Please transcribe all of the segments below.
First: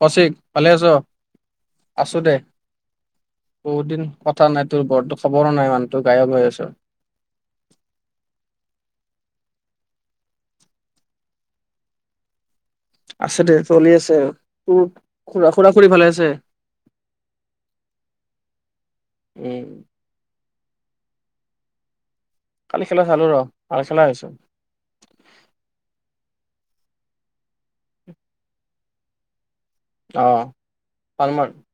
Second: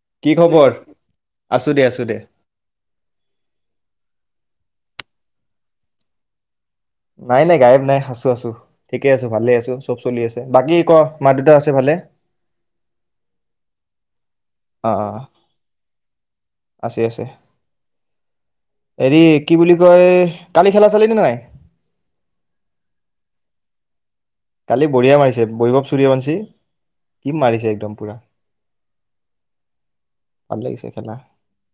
কৌশিক কি ভালে খবৰ? আছ? আছোঁ দে বহুত দিন কথা নাই তোৰ বৰতো, খবৰো নাই মানুহটো গায়ব হৈ আছ। নাই নাই গায়ব নাই, আছোঁ আছোঁ ঠিকে আছোঁ ভালে আছোঁ, চব চলি আছে বাকী ক মা-দেউতা আছে ভালে? আছে দে চলি আছে আৰু। তোৰ অ', অ', অ'। খুৰা খুৰা খুৰী ভালে আছে? আছে আছে। হেৰি কি উম বুলি কয় কালি খেলা চালিনে নাই? কালি খেলা চালো ৰহ, ভাল খেলা হৈছে। কালি বঢ়িয়া মাৰিছে, বৈভৱ সূৰ্যবংশী কি মাৰিছে একদম পুৰা। অহ ভাল লাগিছে খেলা [unintelligible]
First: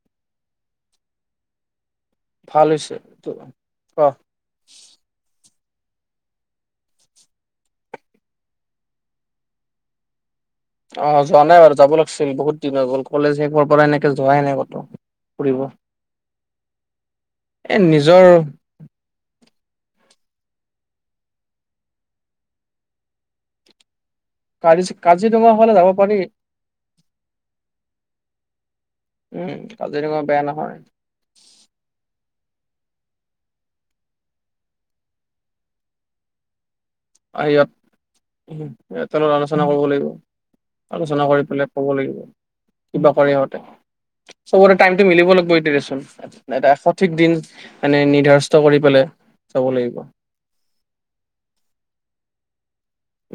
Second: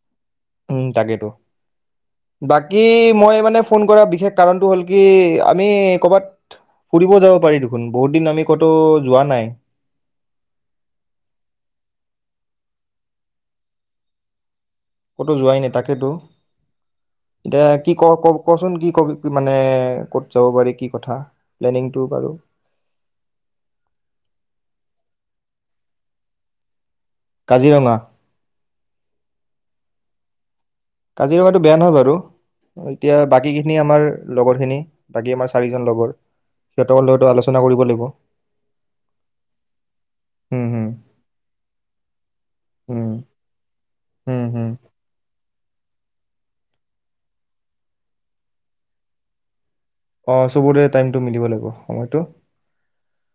উম তাকেইতো। ভাল বাকী হৈছে। মই মানে ফোন কৰা অ বিশেষ কাৰণটো হ'ল কি আমি কৰ'বাত ফুৰিব যাওঁ পাৰি দেখোন, বহুত দিন আমি ক'তো যোৱা নাই। অ', যোৱা নাই বাৰু যাব লাগিছিল, বহুত দিন হৈ গ'ল কলেজ শেষ হোৱাৰ পৰাই এনেকে যোৱাই নাই ক'তো যোৱাই ফুৰিব নাই, তাকেতো এতিয়া এ কি নিজৰ কৰ ক'চোন কি কবি মানে ক'ত যাব পাৰি, কি কথা প্লেনিং টো বাৰু [unintelligible] কাজিৰঙা ফালে যাব পাৰি। কাজিৰঙা। উম, কাজিৰঙা বেয়া নহয়। কাজিৰঙাটো বেয়া নহয় বাৰু এতিয়া বাকীখিনি আমাৰ লগৰখিনি, বাকী আমাৰ চাৰিজন লগৰ সিহঁতৰ লগতো আলোচনা কৰিব লাগিব সিহঁতৰ লগত আলোচনা কৰিব লাগিব, হুম হুম আলোচনা কৰি পেলাই ক'ব লাগিব কি বা হুম কৰে সিহঁতে, হুম হুম চবৰে টাইমতটো মিলিব লাগিব [unintelligible] এটা সঠিক দিন মানে নিৰ্ধাৰস্থ কৰি পেলে অ' চবৰে টাইমটো মিলিব লাগিব, সময়টো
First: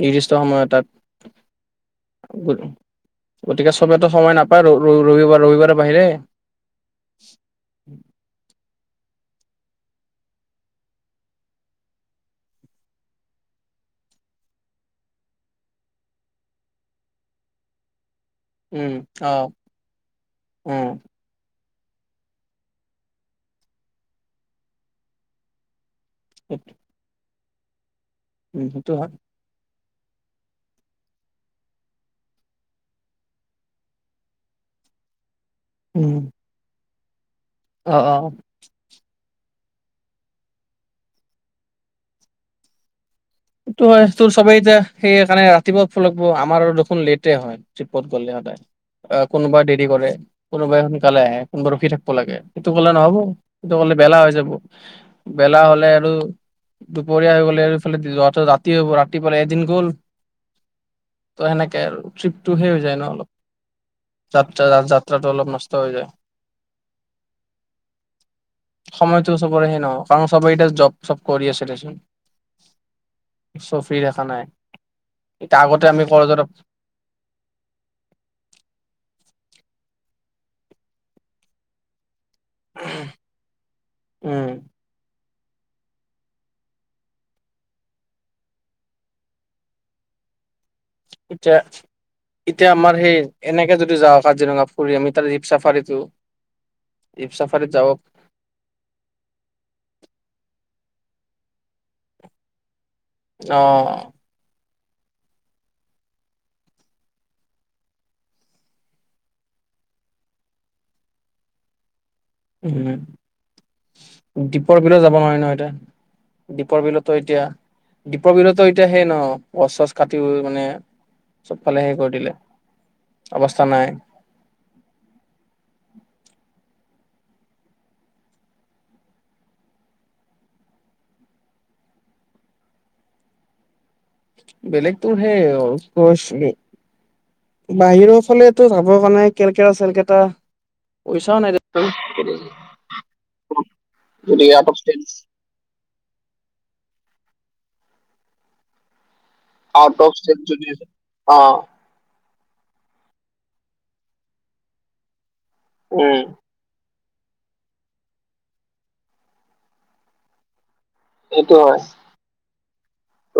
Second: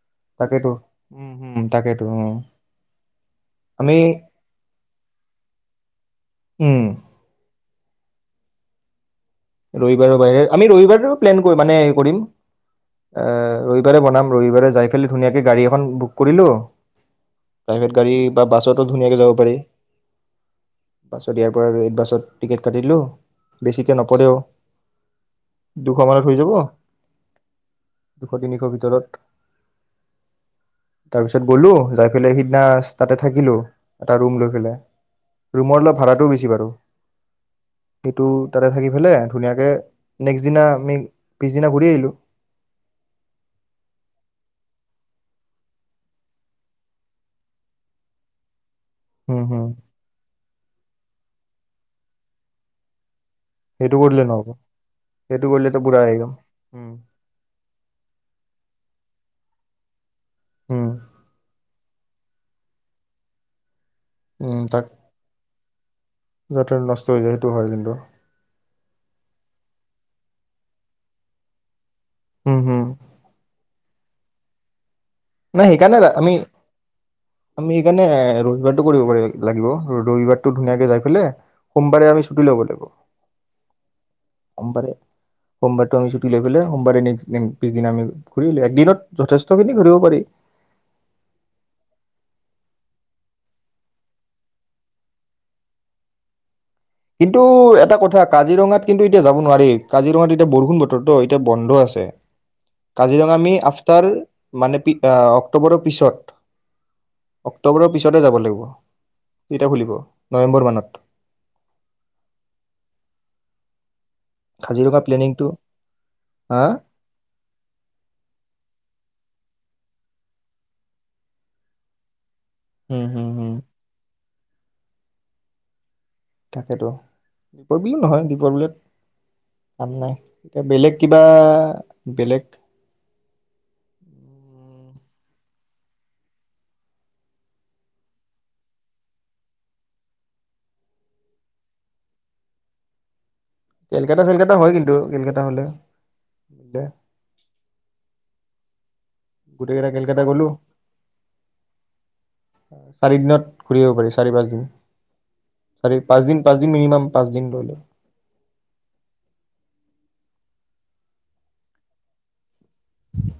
নিৰ্দিষ্ট সময় তাকেতো এটাত, উম হুম তাকেতো অ গতিকে আমি চবেই টো সময় নাপায় আৰু [unintelligible] ৰবিবাৰৰ বাহিৰে। উম। [inaudible] ৰবিবাৰৰ বাহিৰে, আমি ৰবিবাৰেও প্লেন কৰি মানে কৰিম, ৰবিবাৰে বনাম ৰবিবাৰে যাই পেলাই ধুনীয়াকৈ গাড়ী এখন বুক কৰিলোঁ প্ৰাইভেট গাড়ী বা বাছতো উম ধুনীয়াকে অ যাব পাৰি, উম বাছত ৰেড বাছত টিকেট কাটিলোঁ, বেছিকে নপৰেও দুশ মানত হৈ যাব দুশ, তিনিশ সেইটো হয় ভিতৰত। তাৰপিছত গলোঁ, যায় পেলাই সিদিনা তাতে থাকিলোঁ এটা ৰুম লৈ পেলাই। ৰুমৰ অলপ উম ভাড়াটোও বেছি বাৰু। অ অ এইটো তাতে থাকি পেলাই ধুনীয়াকে নেক্সট দিনা আমি পিছদিনা ঘূৰি আহিলোঁ। সেইটো হয়, তোৰ চবেই এতিয়া সেইকাৰণে ৰাতিপুৱা উঠিব লাগিব, আমাৰ আৰু দেখোন লেটে হয়, ট্ৰিপত গ'লে সদায়। অ, হম কোনোবা হম দেৰি কৰে কোনোবাই সোনকালে আহে কোনোবা ৰখি থাকিব লাগে সেইটো ক'লে নহ'ব সেইটো কলে বেলা কৰিলে হৈ নহ'ব যাব সেইটো বেলা কৰিলেতো হলে পুৰা আৰু একদম উম দুপৰীয়া হৈ গ'লে আৰু এইফালে হ'ব ৰাতিপুৱালা এদিন গ'ল উম। ত সেনেকে আৰু ট্ৰিপটো সেই হৈ যায় ন অলপ উম যাত্ৰা তাক যাত্ৰাটো অলপ নষ্ট হৈ যায় যাতে নষ্ট হৈ যায় সেইটো হয় কিন্তু সময়টো, চবৰে সে নহওক অ' চবে এতিয়া জব চব কৰি আছে দেচোন উম, হম। চফী এখানাই নাই সেইকাৰণে আমি আমি সেইকাৰণে ৰবিবাৰতটো কৰিব পাৰিল লাগিব ৰবিবাৰতো ধুনীয়াকে যাই পেলে সোমবাৰে আমি ছুটি লব লাগিব উম সোমবাৰটো আমি ছুটি লৈ পেলায় সোমবাৰে ন্স পিছনা আমি ঘূৰিো একদিনত যথেষ্টখিনি ঘূৰিব পাৰি [unintelligible] এতিয়া, এতিয়া আমাৰ সেই এনেকে যদি যাওঁ কাজিৰঙা ফুৰি আমি তাৰ জীপ চাফাৰী কিন্তু এটা কথা কাজিৰঙাত কিন্তু এতিয়া যাব নোৱাৰি কাজিৰঙাত এতিয়া বৰষুণ ব ো এতিয়া বন্ধ আছে। কাজিৰঙা মি অ আফতাৰ মানে অক্টোবৰৰ পিছত অক্টোবৰৰ পিছতে যাব লাগিব কেইটা খুলিব নৱেম্বৰ মানত। উম। দ্বীপৰ বিলত কাজিৰঙা যাব নোৱি প্লেনিংটো ন এতিয়া হা দ্বীপৰ বিলতো এতিয়া দ্বীপৰ বিলতো এতিয়া সেই ন গছ চছ কাটি মানে চবফালে হেৰি কৰি দিলে। হম হম হম অৱস্থা নাই। তাকেতো দীপৰ বিলো নহয় দীপৰ বিত কাম নাই এতিয়া বেলেগ কিবা বেলেগ বেলেগ তো সেই কছ বাহিৰৰ ফালেই যাবৰ কাৰণে কেলকেতা চেলকেটা পইচাও নাই কেলকাতা যদি চেলকাতা আউট হয় অফ কিন্তু ষ্টেট কেলকাতা হলে মলে আউট অফ গ'লো চেৰি অ চাৰি দিনত ঘূৰি আহিব পাৰি, চাৰি পাঁচ দিন চাৰি উম পাঁচ দিন, পাঁচ দিন মিনিমাম পাঁচ দিন লৈ ল সেইটো হয়। ত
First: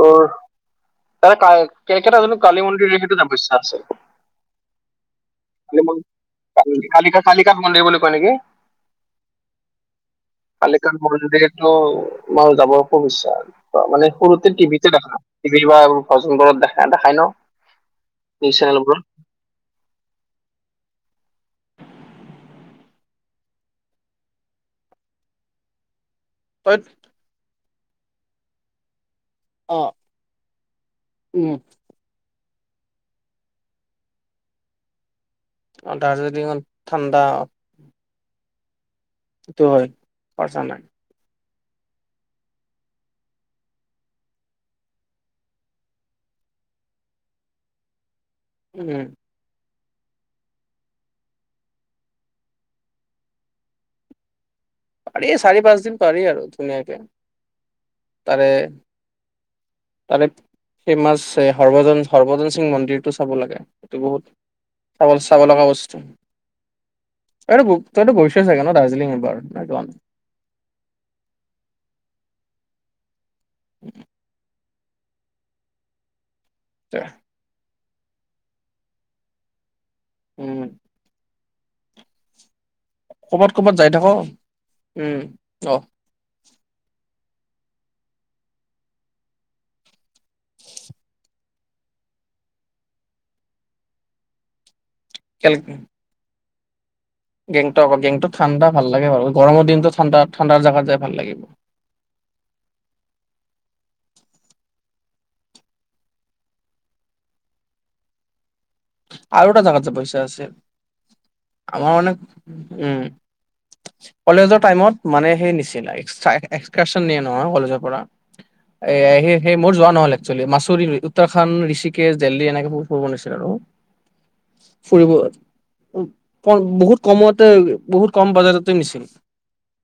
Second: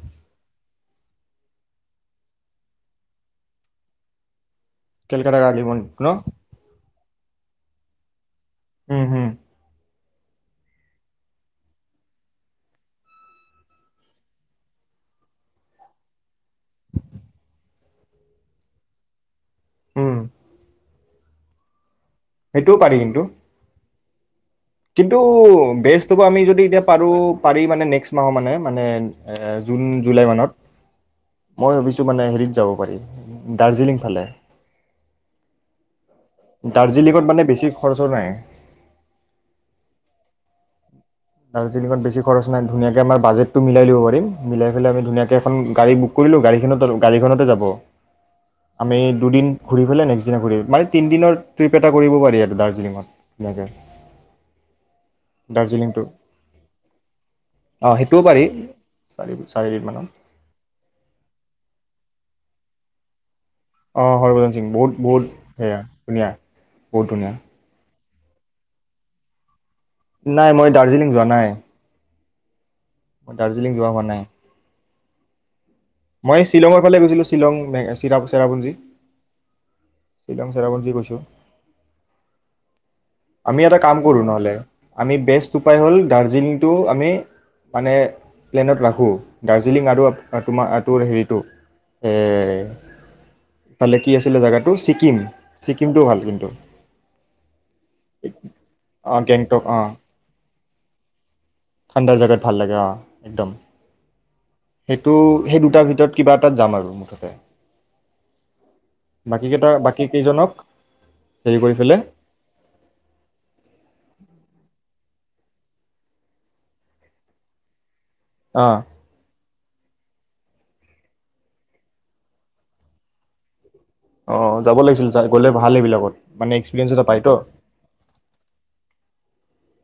ত কেলকেতা জনো কালী মন্দিৰ সেইটোও জাব ইচ্ছা আছে। কেলকেতা কালি মন্দিৰ ন? কালি কালিকা কালিকাত মন্দিৰ বুলি কয় নেকি? উম, হম। পালেকান মোৰ যিহেতু মাৰ যাব একো বিশ্বাস মানে সৰুতে টিভিতে। ৰিবা আৰু ভজনবোৰত দেখা, দেখাই ন। নিজ চেনেলোৰত। উম। সেইটোও পাৰি কিন্তু। কিন্তু বেছ আমি যদি তই এতিয়া পাৰো, পাৰি মানে নেক্সট মাহৰ মানে, মানে এ অ জুন, জুলাই মানত। উম মই ভাবিছো মানে হেৰিত যাব পাৰি, দাৰ্জিলিং ফালে। অ। দাৰ্জিলিঙত মানে বেছি খৰচও নাই। সেইটো হয়। খচৰা নাই। দাৰ্জিলিঙত বেছি খৰচ নাই ধুনীয়াকৈ আমাৰ বাজেটটো মিলাই'িব পাৰিম মিলাই পেলাই আমি ধুনীয়াক এখন গাড়ী বুক কৰিলোঁ গাড়ীখন গাড়ীখনতে যাব। আমি উম দুদিন ঘূৰি পেলাই নেক্সট দিনা ঘূৰি মানে তিনিদিনৰ ট্ৰিপ এটা কৰিব পাৰি আৰু দাৰ্জিলিঙত এনেকৈ। পাৰি চাৰি, পাঁচ দিন পাৰি আৰু। পুনেকে অঁ সেইটোও পাৰি তাৰে, চাৰি চাৰিদিনমানত তাৰে ফেমাছ সৰ্বজন সৰভজন সিং মন্দিৰ ডেটটো চাব লাগে। সেইটো অ' বহুত হৰভদন সিং বহুত, চাব বহুত চাব লগা সেয়া বস্তু ধুনীয়া বহুত ধুনীয়া। তইতো তইতো গৈছ চাগে ন দাৰ্জিলিংএবাৰ? নাই মই দাৰ্জিলিং যোৱা নাই। মই দাৰ্জিলিং যোৱা হোৱা নাই। মই শ্বঙ ফে গৈছিলো শ্বিলংে। চিৰা চেৰাপুঞ্জী। শ্বিলং উম চেৰাবঞ্জী কৈছোঁ। ক'বাত আমি ক'বাত এটা যাই কাম থাক কৰো নহলে আমি উম বেষ্ট উপায় অ হ'ল দাৰ্জিলিং টো আমি মানে প্লানট্ ৰাখোঁ দাৰ্জিলিং আৰ টোৰ হেৰিটো এ টালে কি আছে জেগাটো চি ছিকিকিম, ছিকিমটোও ভাল কিন্তু। গং। গেংটক ঠাণ্ড ভালাগে অঁ বাৰো গৰম গেংটক দিন অঁ ঠাণ্ডা ঠাণ্ডা জাগাত যাই ভাল লাগিব ঠাণ্ডা জোগাত ভাল লাগে অ একদম সেইটো সেই দুটাৰ ভিতৰত কিবা এটাত যাম আৰু মুঠতে। আৰুটা বাকীকেইটা জাকাতে বাকী পইচা আছে কেইজনক হেৰি কৰি আমাৰ পেলাই অ' উম কলেজৰ টাইমত মানে সেই নিচিনা এক্সকাৰচন নিয়ে নহয় কলেজৰ পৰা। অঁ এ সি সেই মোৰ যোৱা নহলে। মাছলি-মাছুৰি, উত্তৰাখণ্ড, ঋষিকেশ, দেল্লী এনেকে বহুত ফুৰব' নিছে আৰু। অঁ যাব লাগিছিল ফুৰিব গ'লে ভাল উ সেইবিলাকত মানে ক এক্সপিৰিয়েঞ্চ বহুত এটা পায়তো কমতে-বহুত কম বাজেটতে নিছিল,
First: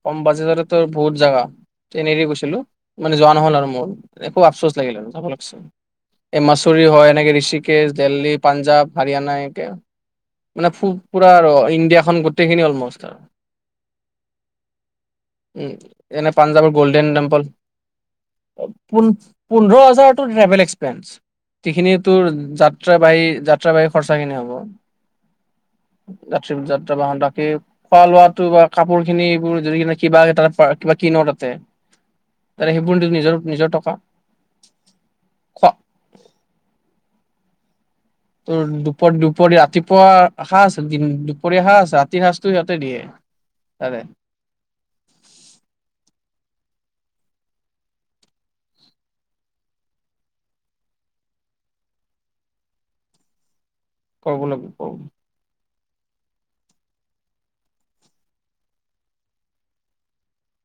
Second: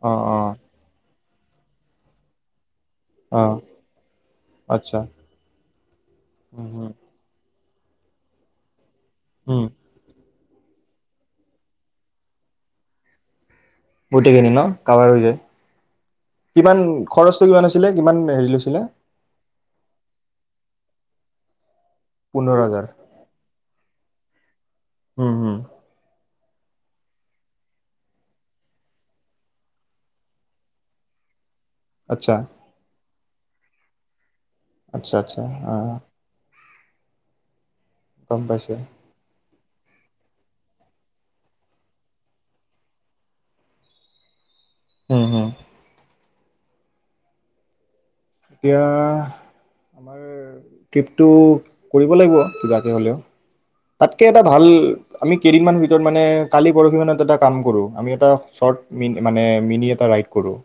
কম অঁ অঁ বাজেটতে বহুত জেগা। ট্ৰেইনদি গৈছিলো। মানে যোৱা নহল অঁ আৰু মোৰ একো আপচোচ লাগিল আচ্ছা আৰু যাবচোন এই মাছুৰি হয় এনেকে ঋষিক কেশ, দেল্লী, পাঞ্জাৱ। হাৰিয়ানা এক মানে ফু পুৰা আৰু ইণ্ডিয়াখন গোটেইখিনি অলমষ্ট আৰু। গোটেইখিনি ন কাভাৰ হৈ যায় উ এনে পাঞ্জাৱৰ কিমান গল্ডেন টেম্পল খৰচটো কিমান আছিলে কিমান হেৰি লৈছিলে পোন-পোন্ধৰ হাজাৰটো ট্ৰেভেল এক্স ফেঞ্চ। যিখিনি তোৰ পোন্ধৰ হাজাৰ যাত্ৰা বাহী যাত খৰচাখিনি হ'ব। উ উ। যাত্ৰী-যাত্ৰা বাহন তাকে খোৱা লোৱাটো বা কাপোৰ খিনি এইবোৰ যদি কিবা-কিবা এটা পা কিবা কিন' তাতে আচ্ছা তাতে সেইবোৰ তোৰ নিজৰ নিজৰ টকা আচ্ছা আচ্ছা খোৱা অ'। তোৰ দুপ দুপৰিয়া তিপুৱা সাঁজ দিন- দুপৰীয়া সাঁজ ৰাতি সাঁজটো সিহঁতে দিয়ে। তাৰে উ হু। এতিয়া আমাৰ ট্ৰিপটো কৰিব লাগিব কিবাকৈ হ'লেও। তাতকে এটা কৰিব ভাল লাগিব অ আমি কেইদিমান টোত মানে কালি, পৰহি মানত এটা কাম কৰোঁ, আমি এটা চৰ্ত মিন-মানে মিনি এটা ৰাইড কৰোঁ।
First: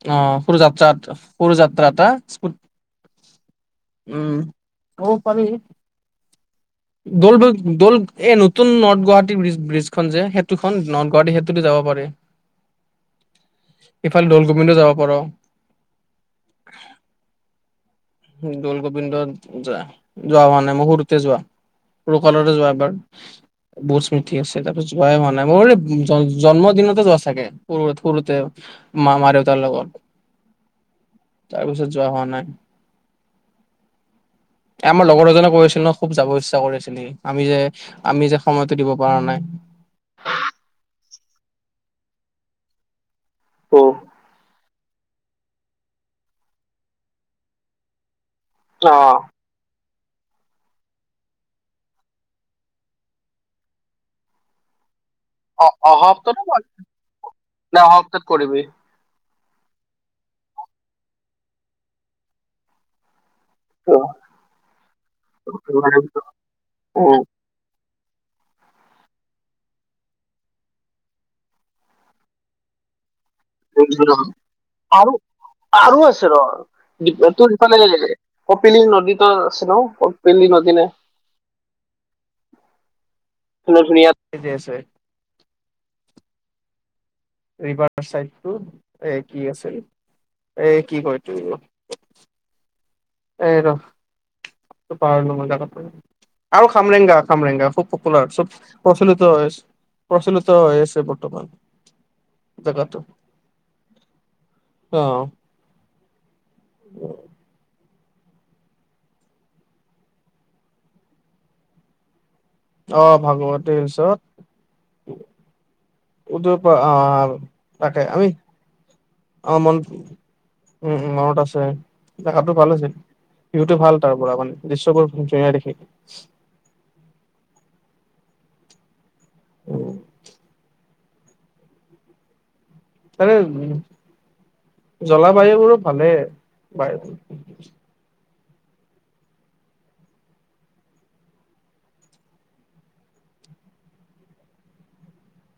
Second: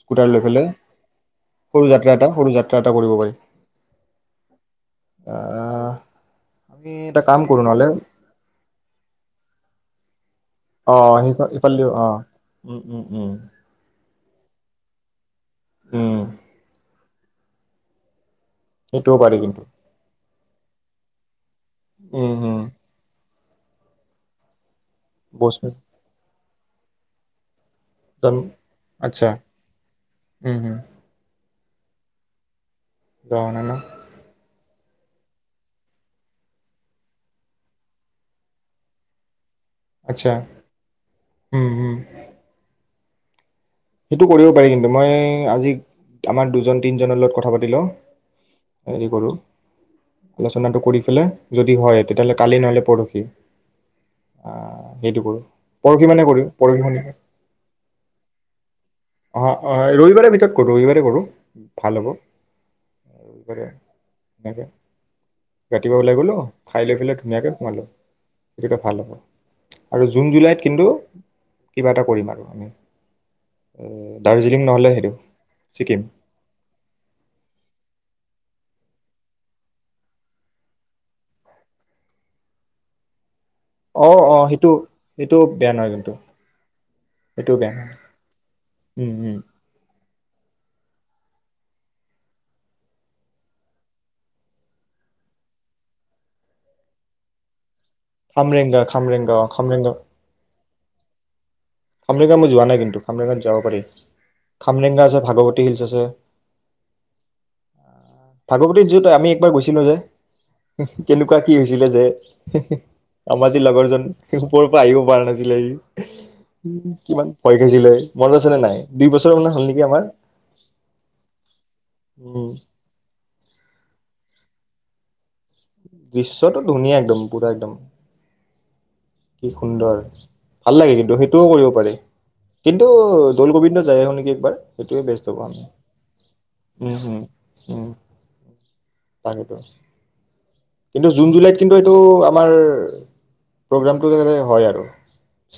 স্কুটাৰ অ', লৈ সৰু পেলাই যাত্ৰাত, সৰু যাত্ৰা এটা সৰু স্কু যাত্ৰা এটা কৰিব পাৰি উম, ক'ব পাৰি। আহ আমি এটা কাম কৰোঁ নহ'লে দল-দল-দল এ নতুন নৰ্থ গুৱাহাটী বিজ-বিজ খন যে, হেত টোখন অ নৰ্থ গুৱাহাটী সেইখন ক্ষেত্ৰতহে যাব ইফালেদিও পাৰে। অ উম উম উম এফাল দল তুমিটো যাব পাৰ। উম। দল সেইটোও গোবিন্দত পাৰি কিন্তু যোৱা। যোৱা হোৱা নাই ম সৰুতে যোৱা। উম সৰুকালতে উম যোৱা এবাৰ। বু স্মৃথি আছে তাত। োৱাই হোৱা নাই বছ মোৰ জন্মদিনতে যোৱা চাগে সৰু সৰুতে আচ্ছা মামা দেওতাৰ লগত উম উম তাৰপিছত যোৱা হোৱা নাই। যোৱা হোৱা নাই ন? আমাৰ লগৰ এজনে কৈ আছিল ন খুব যাব ইচ্ছা কৰি আছিলি আমি যে আমি যে সময়তো দিব পৰা নাই। আচ্ছা, উম, উম। উম সেইটো কৰিব পাৰি কিন্তু মই আজি আমাৰ দুজন তিনজনৰ লগত কথা পাতি লওঁ। অ হেৰি কৰোঁ। আলোচনাটো কৰি পেলাই যদি হয় তেতিয়াহলে কালি নহলে পৰহি, আহ অ' অহা হপ্তাহ শনিবাৰ নে অহা হপ্তাহত কৰিবি? অ, অ ৰবিবাৰে ভিতৰত কৰো ৰবিবাৰে কৰোঁ ভাল হ'ব। সনে অহা সপ্তাহত ৰাতিপুৱা কৰিবি ওলাই গ'লো খাই লৈ পেলাই ধুনীয়াকে সোমালোঁ। সেইটোটা ভাল হ'ব আৰু জুন জুলাইত কিন্তু কিবা এটা কৰিম আৰু আমি দাৰ্জিলিং নহ'লে সেইটো আৰু ছিকিম আৰু আছে ৰ তোৰ সেইফালে কপিলি নদীত আছে ন কপিলি নদী নে অ, ধুনীয়া অ যে সেইটো আছে সেইটো বেয়া নহয় কিন্তু সেইটো বেয়া ৰিভাৰ চাইডটো এ নহয় কি আছিল? এই কি কই এটো এই ৰ পাহৰীলো মই জেগাটো‌ আৰু খামৰেংগা খামৰেংগা খুব পপোলাৰ চব খামৰেংগা খামৰেংগা প্ৰচলিত অ হয় আছে, খামৰেংগা প্ৰচলিত হয় আছে। বৰ্তমান খামৰেংগা মই যোৱা নাই জেগাটো কিন্তু, খামৰেংগাত যাব পাৰি। খামৰেংগা আছে, ভাগৱতী হিলছ আছে। উ [unintelligible] ভাগৱতীত যত আমি একবাৰ গৈছিলো যে, কেনেকুৱা কি হৈছিলে যে অ আমাৰ যে ভাগৱতী লগৰজন হিলছত ওপৰৰ পৰা আহিব পৰা নাছিলে উদয়প আহ কিমান ভয় খাইছিলে তাকে আমি মনত আছে নে নাই? দুই বছৰ মান অ হ'ল মন নেকি আমাৰ উম জাগাটো ভাল আছিল, বিহুতটো ভাল। তাৰ পৰা মানে দৃশ্যবোৰুনীয়া দেখি। দৃশ্যটো ধুনীয়া একদম পুৰা একদম কি উম, সুন্দৰ ভাল লাগে কিন্তু সেইটোও কৰিব পাৰি। কিন্তু তাৰে দৌলগোবিন্দ যায়‌ আহো‌ নেকি একবাৰ সেইটোৱে বেষ্ট হ'ব জলবায়ু আমি, বোৰো ভালে উম, বাৰু উম, উম। তাকেইো কিন্তু জুন জুলাইত কিন্তু এইটো আমাৰ প্ৰগ্ৰামটো যাতে হয় আৰু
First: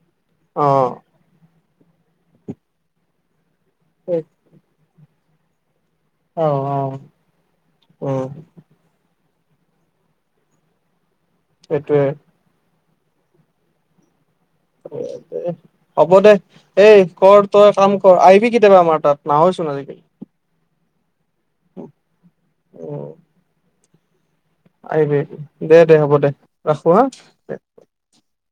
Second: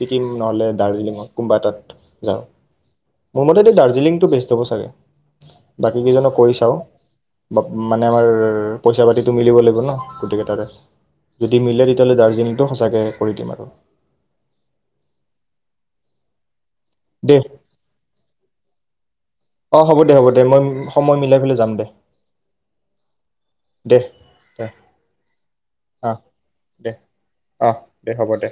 ছিকিম অ নহ'লে দাৰ্জিলিঙত কোনোবা এতাত যাওঁ মোৰ মতেতো সেই দাৰ্জিলিংটো বেষ্ট হব চাগে। বাকী কেইজনক অ কৰি চাও অ বা মানে উম আমাৰ পইচা-পাতি ত' মিলিব লাগিব ন গোটেইকেইটাৰে যদি মিলে সেইটোৱে তেতিয়াহলে দাৰ্জিলিংটো সচ তাকে কৰি দিম আৰু হ'ব দে এই দে কৰ তই কাম কৰ আহিবি কেতিয়াবা আমাৰ তাত নাহয়চোন অঁ হ'ব আজিকালি দে হ'ব দে মই সময় মিলা যাম দে উম, দেহ্ আহিবি দে দে হ'ব দে ৰাখো দে হা দে অঁ দে হ'ব দে